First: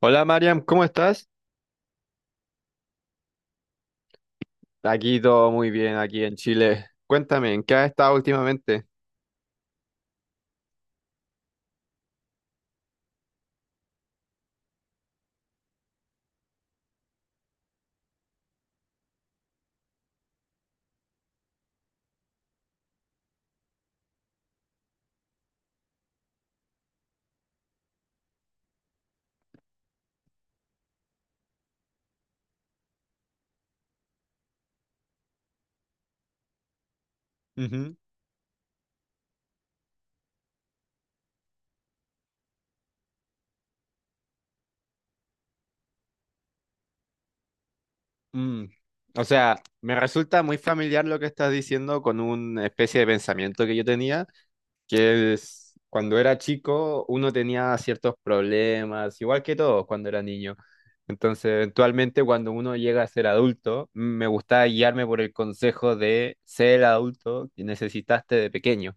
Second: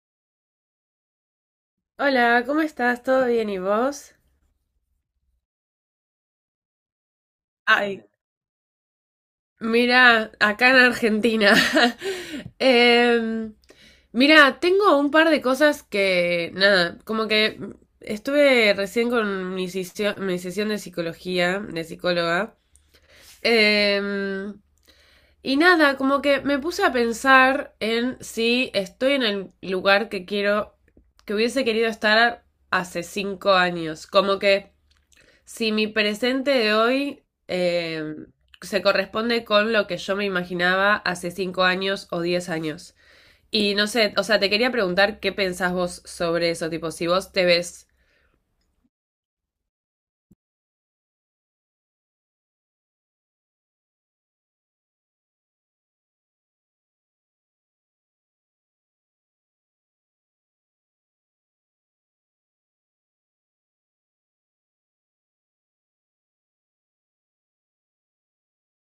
Hola Mariam, ¿cómo estás? Hola, ¿cómo estás? ¿Todo bien y vos? Aquí todo muy bien, aquí en Chile. Cuéntame, ¿en qué has Ay, estado últimamente? mira, acá en Argentina. Em, mira, tengo un par de cosas que, nada, como que estuve recién con mi sesión de psicología, de psicóloga. Em, y nada, como que me puse a pensar en si estoy en el lugar que quiero, que hubiese querido estar hace 5 años. Si mi presente de hoy Ujú. Se corresponde con lo que yo me imaginaba hace 5 años o 10 años. Y no sé, o sea, te quería preguntar qué pensás vos sobre eso, tipo, si vos te ves. Mm. O sea, me resulta muy familiar lo que estás diciendo con una especie de pensamiento que yo tenía, que es cuando era chico uno tenía ciertos problemas, igual que todos cuando era niño. Entonces, eventualmente cuando uno llega a ser adulto, me gusta guiarme por el consejo de ser el adulto que necesitaste de pequeño.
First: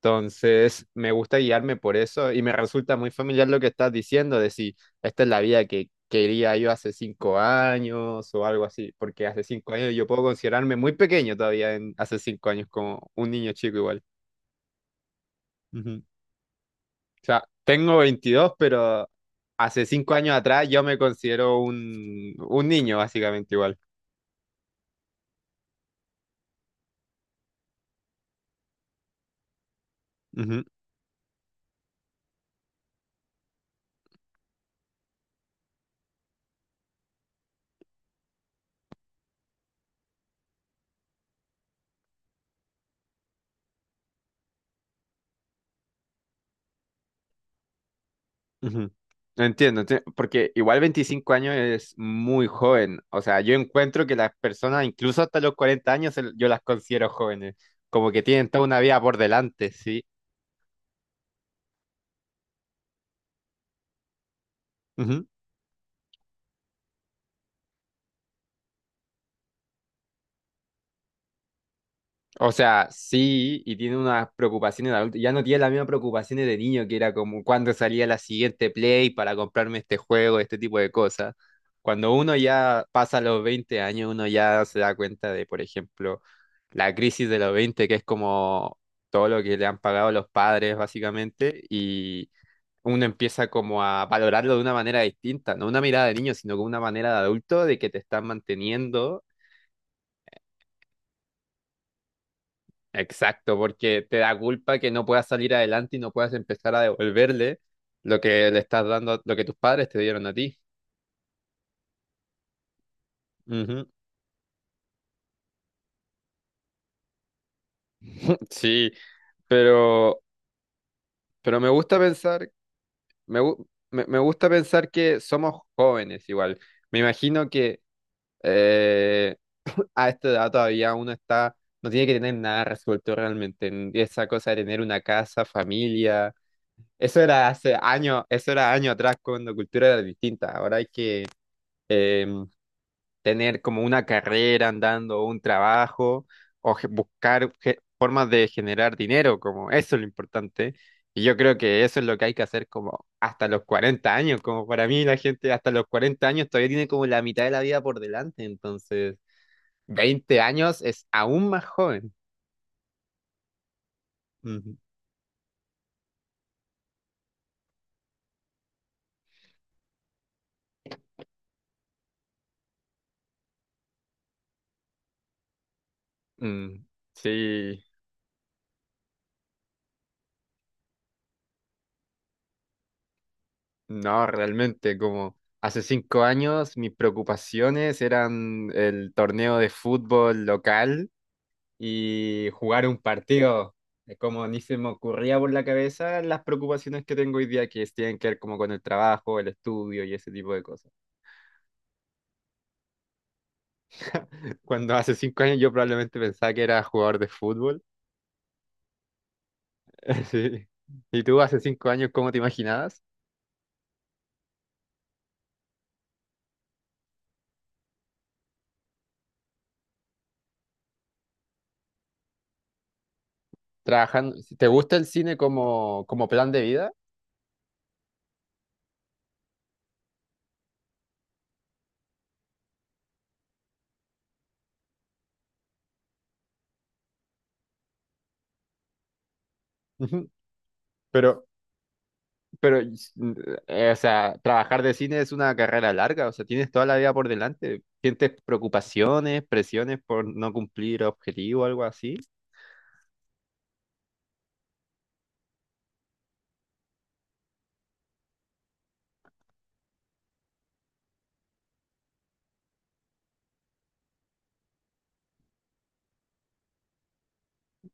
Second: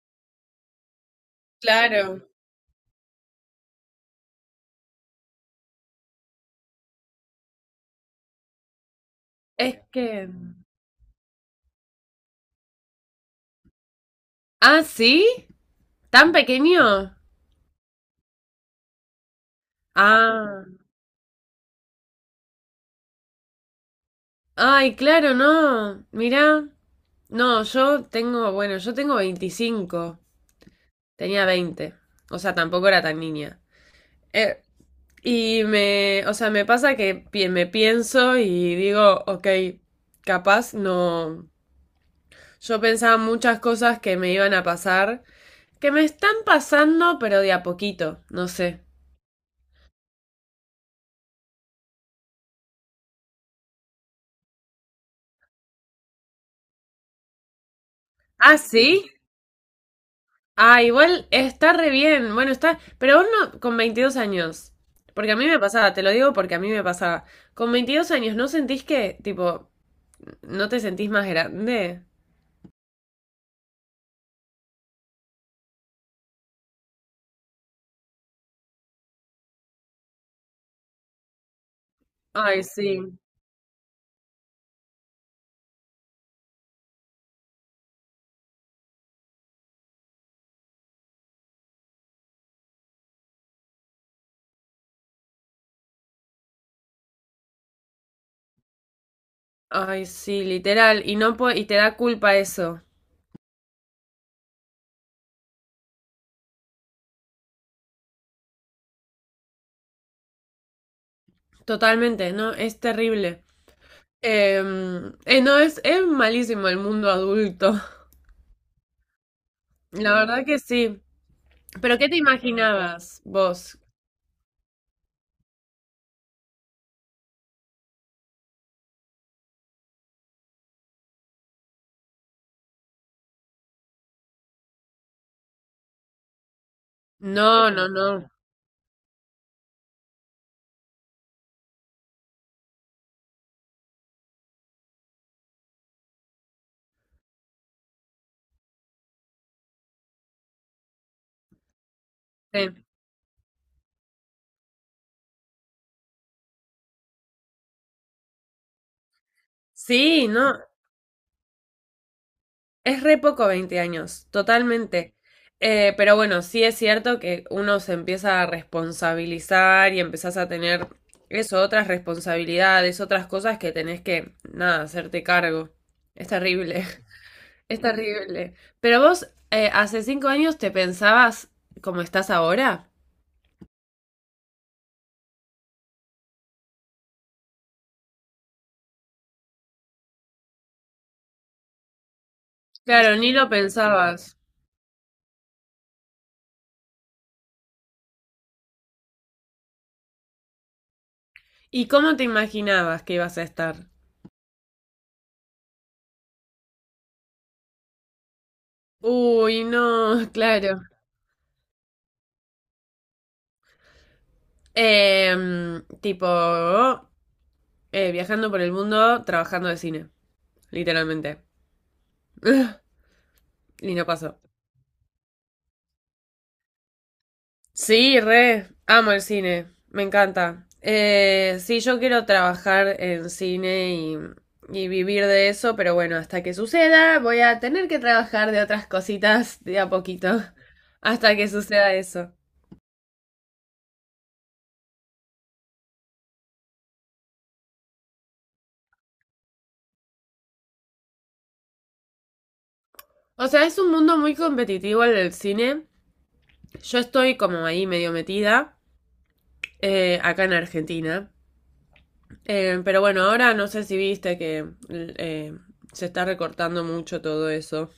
Entonces, me gusta guiarme por Claro. eso y me resulta muy familiar lo que estás diciendo de si esta es la vida que quería yo hace 5 años o algo así, porque hace cinco Es años yo puedo que. considerarme muy pequeño todavía en hace 5 años como un niño chico igual. Ah, ¿sí? Ujú. O ¿Tan pequeño? sea, tengo 22 pero hace 5 años Ah. atrás yo me considero un niño básicamente igual. Ay, claro, no. Mirá. No, yo tengo, bueno, yo tengo 25. Ujú. Tenía 20. O sea, tampoco era tan niña. Y me, o sea, me pasa que me pienso y digo, ok, capaz no. Yo pensaba muchas cosas que me iban a pasar, que me están pasando, pero de a poquito, no sé. Ujú. Entiendo, porque igual 25 años es muy joven. O sea, yo encuentro que las personas, incluso hasta los 40 años, yo las considero jóvenes. Como que tienen Ah, toda una sí. vida por delante, sí. Ah, igual está re bien. Bueno, está, pero vos no, con 22 años. Porque a mí me pasaba, te lo digo porque a mí me pasaba. Con 22 años, ¿no sentís que, tipo, no te sentís más grande? O sea, sí, y tiene unas preocupaciones de adulto. Ya no tiene las mismas preocupaciones de niño, que era como cuando salía la siguiente Play para comprarme este juego, este tipo de cosas. Cuando uno Ay, ya sí. pasa los 20 años, uno ya se da cuenta de, por ejemplo, la crisis de los 20, que es como todo lo que le han pagado los padres, básicamente, y uno empieza como a valorarlo de una manera distinta, no una mirada de niño, sino con una manera de adulto de que te están manteniendo. Ay, sí, literal. Y no po- y te da culpa eso. Exacto, porque te da culpa que no puedas salir adelante y no puedas empezar a devolverle lo que le estás dando, lo que tus padres te dieron a ti. Totalmente, no, es terrible. Ujú. Eh, no, es malísimo el mundo adulto. Sí, La pero, verdad que sí. pero me gusta ¿Pero qué te pensar, imaginabas me, gu- vos? me gusta pensar que somos jóvenes igual. Me imagino que eh, a esta edad todavía uno está, no tiene que tener nada resuelto realmente en esa cosa de tener una casa, familia. Eso era No, hace no, no. años, eso era años atrás cuando la cultura era distinta. Ahora hay que em, tener como una carrera andando, o un trabajo, o buscar formas de generar dinero, como eso es lo importante. Y yo creo que eso es lo que hay que hacer Sí, como hasta los 40 años, como para mí la gente hasta los 40 años todavía tiene como la mitad de la vida por delante, entonces Sí, no, 20 años es aún más joven. es re poco 20 años, Ujú. totalmente. Pero bueno, sí es cierto que uno se empieza a responsabilizar y empezás a tener eso, otras responsabilidades, otras cosas que tenés que, nada, hacerte cargo. Es terrible. Mm, Es sí, terrible. Pero vos, hace 5 años te pensabas como estás ahora. no, realmente como. Hace 5 años mis preocupaciones eran el torneo de fútbol local y jugar un Claro, ni lo partido. Es pensabas. como ni se me ocurría por la cabeza las preocupaciones que tengo hoy día que tienen que ver como con el trabajo, el estudio y ese tipo de cosas. ¿Y cómo te imaginabas que ibas a estar? Cuando hace 5 años yo probablemente pensaba que era jugador de fútbol. Uy, no, Sí. claro. ¿Y tú hace 5 años cómo te imaginabas? Tipo, viajando por el mundo, trabajando de cine, literalmente. Y no Trabajando, pasó. ¿te gusta el cine como plan de vida? Sí, re, amo el cine, me encanta. Sí, yo quiero trabajar en cine y vivir de eso, pero bueno, hasta que suceda, voy a tener que trabajar de otras cositas de a Ujú. poquito, hasta que Pero, suceda eso. Pero, o sea, trabajar de cine es una carrera larga, o sea, tienes toda la vida por delante. ¿Sientes preocupaciones, presiones por no cumplir objetivos o algo así? O sea, es un mundo muy competitivo el del cine. Yo estoy como ahí medio metida, acá en Argentina. Pero bueno, ahora no sé si viste que se está recortando mucho todo eso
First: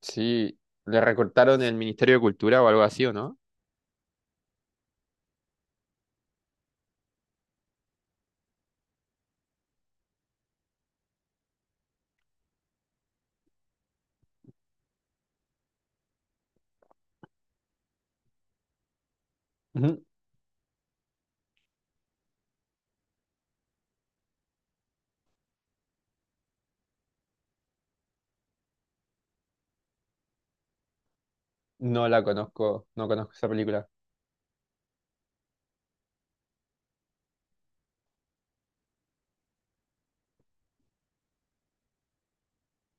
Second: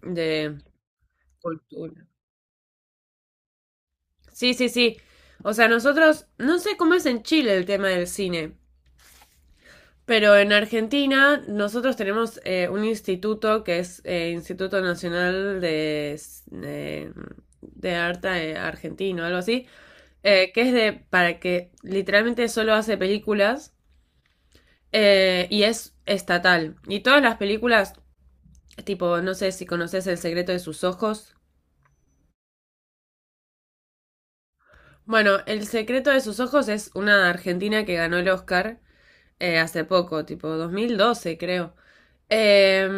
Sí, de le recortaron el cultura. Ministerio de Cultura o algo así, ¿o no? Sí, sí, sí. O sea, nosotros, no sé cómo es en Chile el tema del cine, pero en Argentina nosotros tenemos un instituto que es Instituto Nacional de, de Arte Argentino, algo así, Ujú. Que es de, para que literalmente solo hace películas y es estatal. Y todas las películas, tipo, no sé si conoces El secreto de sus ojos. No la conozco, no conozco esa película. Bueno, El secreto de sus ojos es una argentina que ganó el Oscar. Hace poco, tipo 2012 creo.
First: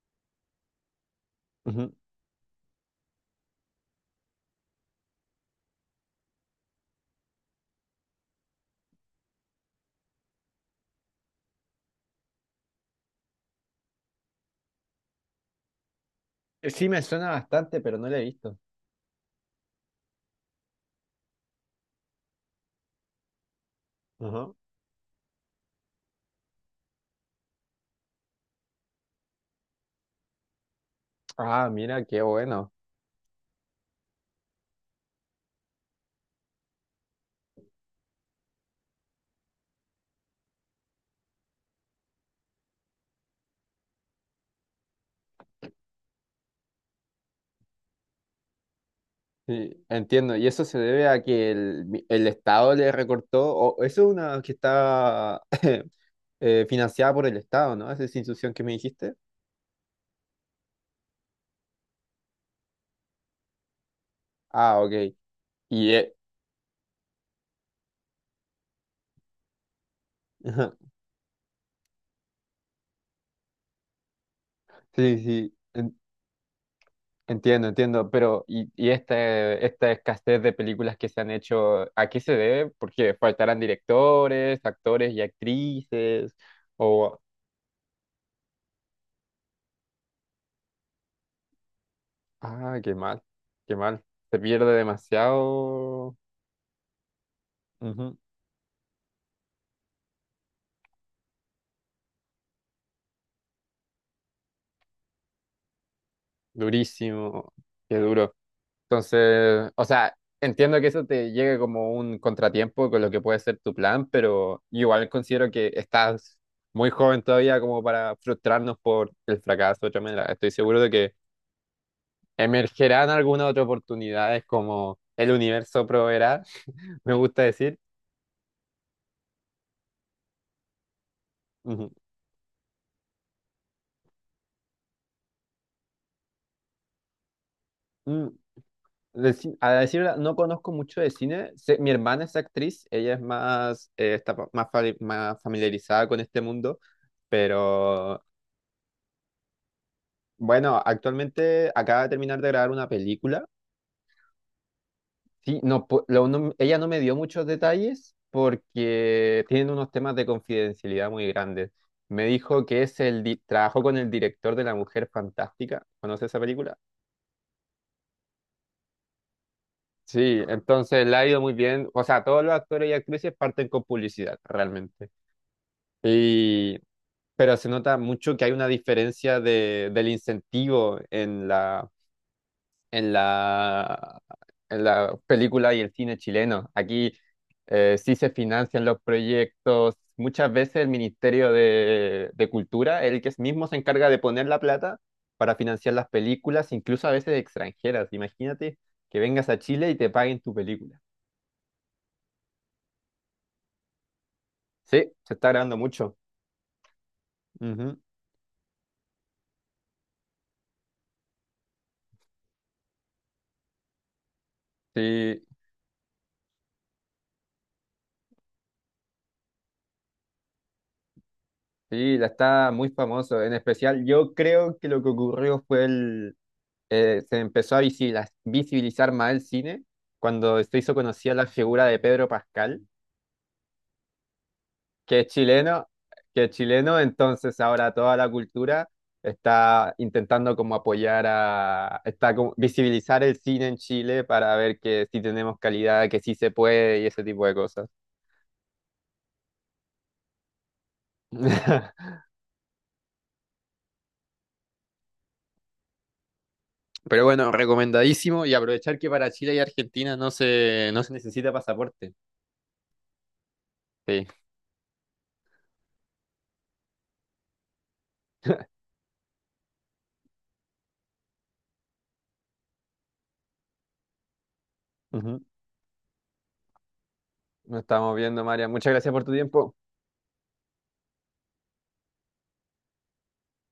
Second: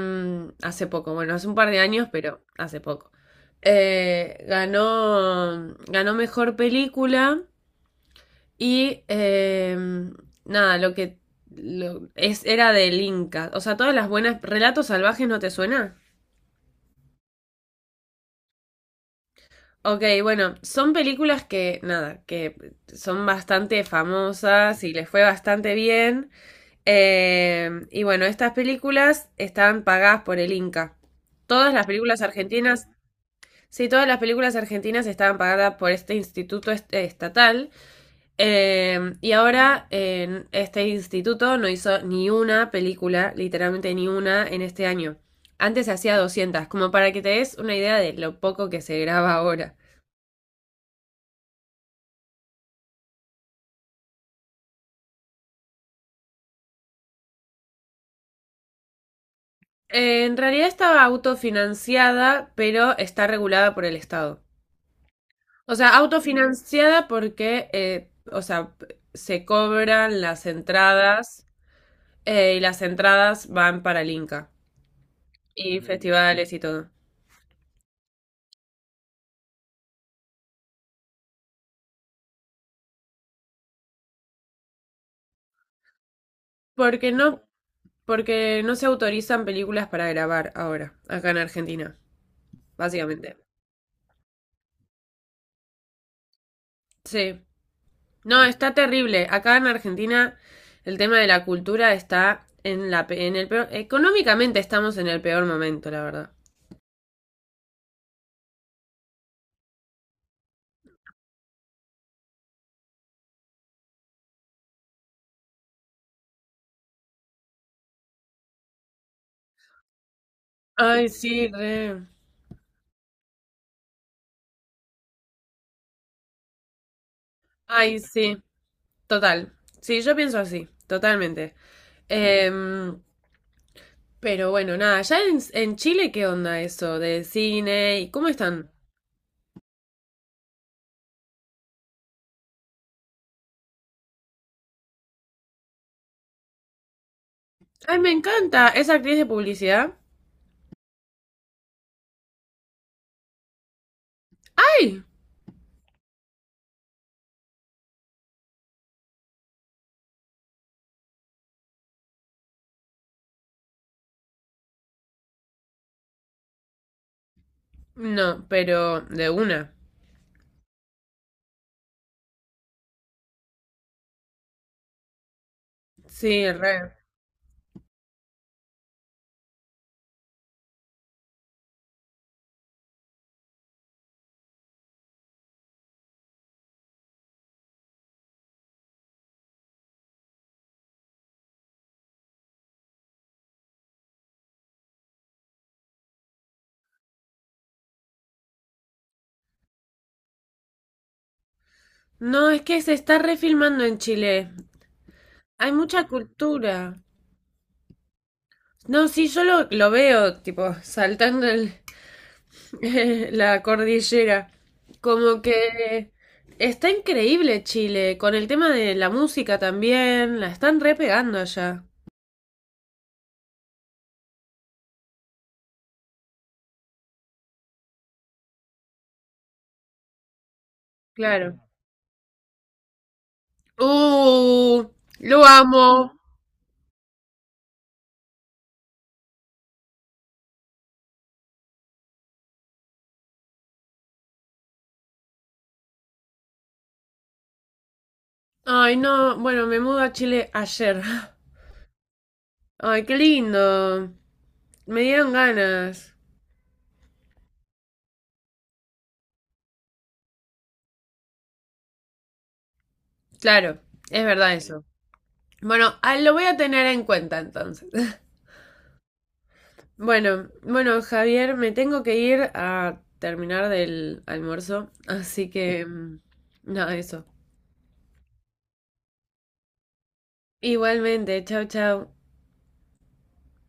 Hace poco, bueno, hace un par de Ujú. años, pero hace poco. Ganó mejor película y nada, lo que era del Inca. O sea, todas las buenas... ¿Relatos salvajes no te suena? Sí, me suena bastante, pero no la he visto. Ok, bueno, son películas que, nada, que son bastante Ujú. famosas y les fue bastante bien. Y bueno, estas películas están pagadas por el Inca. Ah, Todas las mira, películas qué bueno. argentinas, sí, todas las películas argentinas estaban pagadas por este instituto estatal. Y ahora este instituto no hizo ni una película, literalmente ni una, en este año. Antes hacía 200, como para que te des una idea de lo poco que se graba ahora. Sí, entiendo. Y eso se debe a que el Estado le recortó, o eso es una que está financiada por el Estado, ¿no? Esa institución que me dijiste. En realidad estaba autofinanciada, pero está regulada por el Estado. Ah, ok. O Y sea, autofinanciada porque, o sea, se cobran las entradas y las entradas van para el Inca sí, sí, y en- festivales y todo. entiendo, entiendo. Pero, ¿y esta escasez de películas que se han hecho, a qué se debe? Porque faltarán directores, actores y actrices. Porque O, no, porque no se autorizan películas para grabar ahora, acá en Argentina, ah, qué mal, básicamente. qué mal. Se pierde demasiado. Sí. Ujú. No, está terrible. Acá en Argentina el tema de la cultura está en el peor, económicamente estamos en el peor momento, la verdad. Durísimo, qué duro. Entonces, o sea, entiendo que eso te llegue como un contratiempo con lo que puede ser tu plan, pero igual considero que estás muy joven todavía como para frustrarnos por el fracaso de otra manera. Estoy seguro de Ay, que sí, re. emergerán algunas otras oportunidades como el universo proveerá, me gusta decir. Ay, sí. Total. Sí, yo pienso así, totalmente. Ujú. Em, pero bueno, nada, ¿ya en Chile qué onda eso de cine y Mm, cómo están? a decir verdad, no conozco mucho de cine. Mi hermana es actriz, ella es más, más, más familiarizada con este mundo, Ay, me pero. encanta. ¿Es actriz de publicidad? Bueno, actualmente acaba de terminar de grabar una película. ¡Ay! Sí, no, ella no me dio muchos detalles porque tienen unos temas de confidencialidad muy grandes. Me dijo que es trabajó con el director de La Mujer Fantástica. ¿Conoce esa película? No, pero de una. Sí, entonces le ha ido muy bien. O sea, todos los actores y actrices parten con publicidad, realmente. Sí, Y re. pero se nota mucho que hay una diferencia de, del incentivo en la, en la película y el cine chileno. Aquí sí se financian los proyectos. Muchas veces el Ministerio de Cultura, el que mismo se encarga de poner la plata para financiar las películas, incluso a veces extranjeras. Imagínate que vengas a Chile y te paguen tu película. No, es que se está refilmando en Chile. Sí, se está Hay grabando mucha mucho. cultura. Ujú. No, sí, yo lo veo, tipo, saltando el, la cordillera. Como Sí, que está increíble Chile, con el tema de la música también, la están repegando allá. sí, la está muy famoso. En especial, yo creo que lo que ocurrió fue se empezó a visibilizar más el cine cuando se hizo conocida la Claro. figura de Pedro Pascal, Uh, que es lo chileno, amo. que es chileno, entonces ahora toda la cultura está intentando como apoyar a, está como visibilizar el cine en Chile para ver que sí tenemos calidad, que sí se puede y ese tipo de cosas. Ay, no, bueno, me mudo a Chile ayer. Ay, qué lindo. Me dieron ganas. Pero bueno, recomendadísimo y aprovechar que para Chile y Argentina no se necesita pasaporte. Claro, es Sí. verdad eso. Bueno, ah, lo voy a tener en cuenta entonces. Bueno, bueno, Javier, me tengo que ir a terminar del almuerzo, Ujú. así que nada, eso. Nos estamos viendo, María. Muchas gracias por tu tiempo. Igualmente, chao, chao.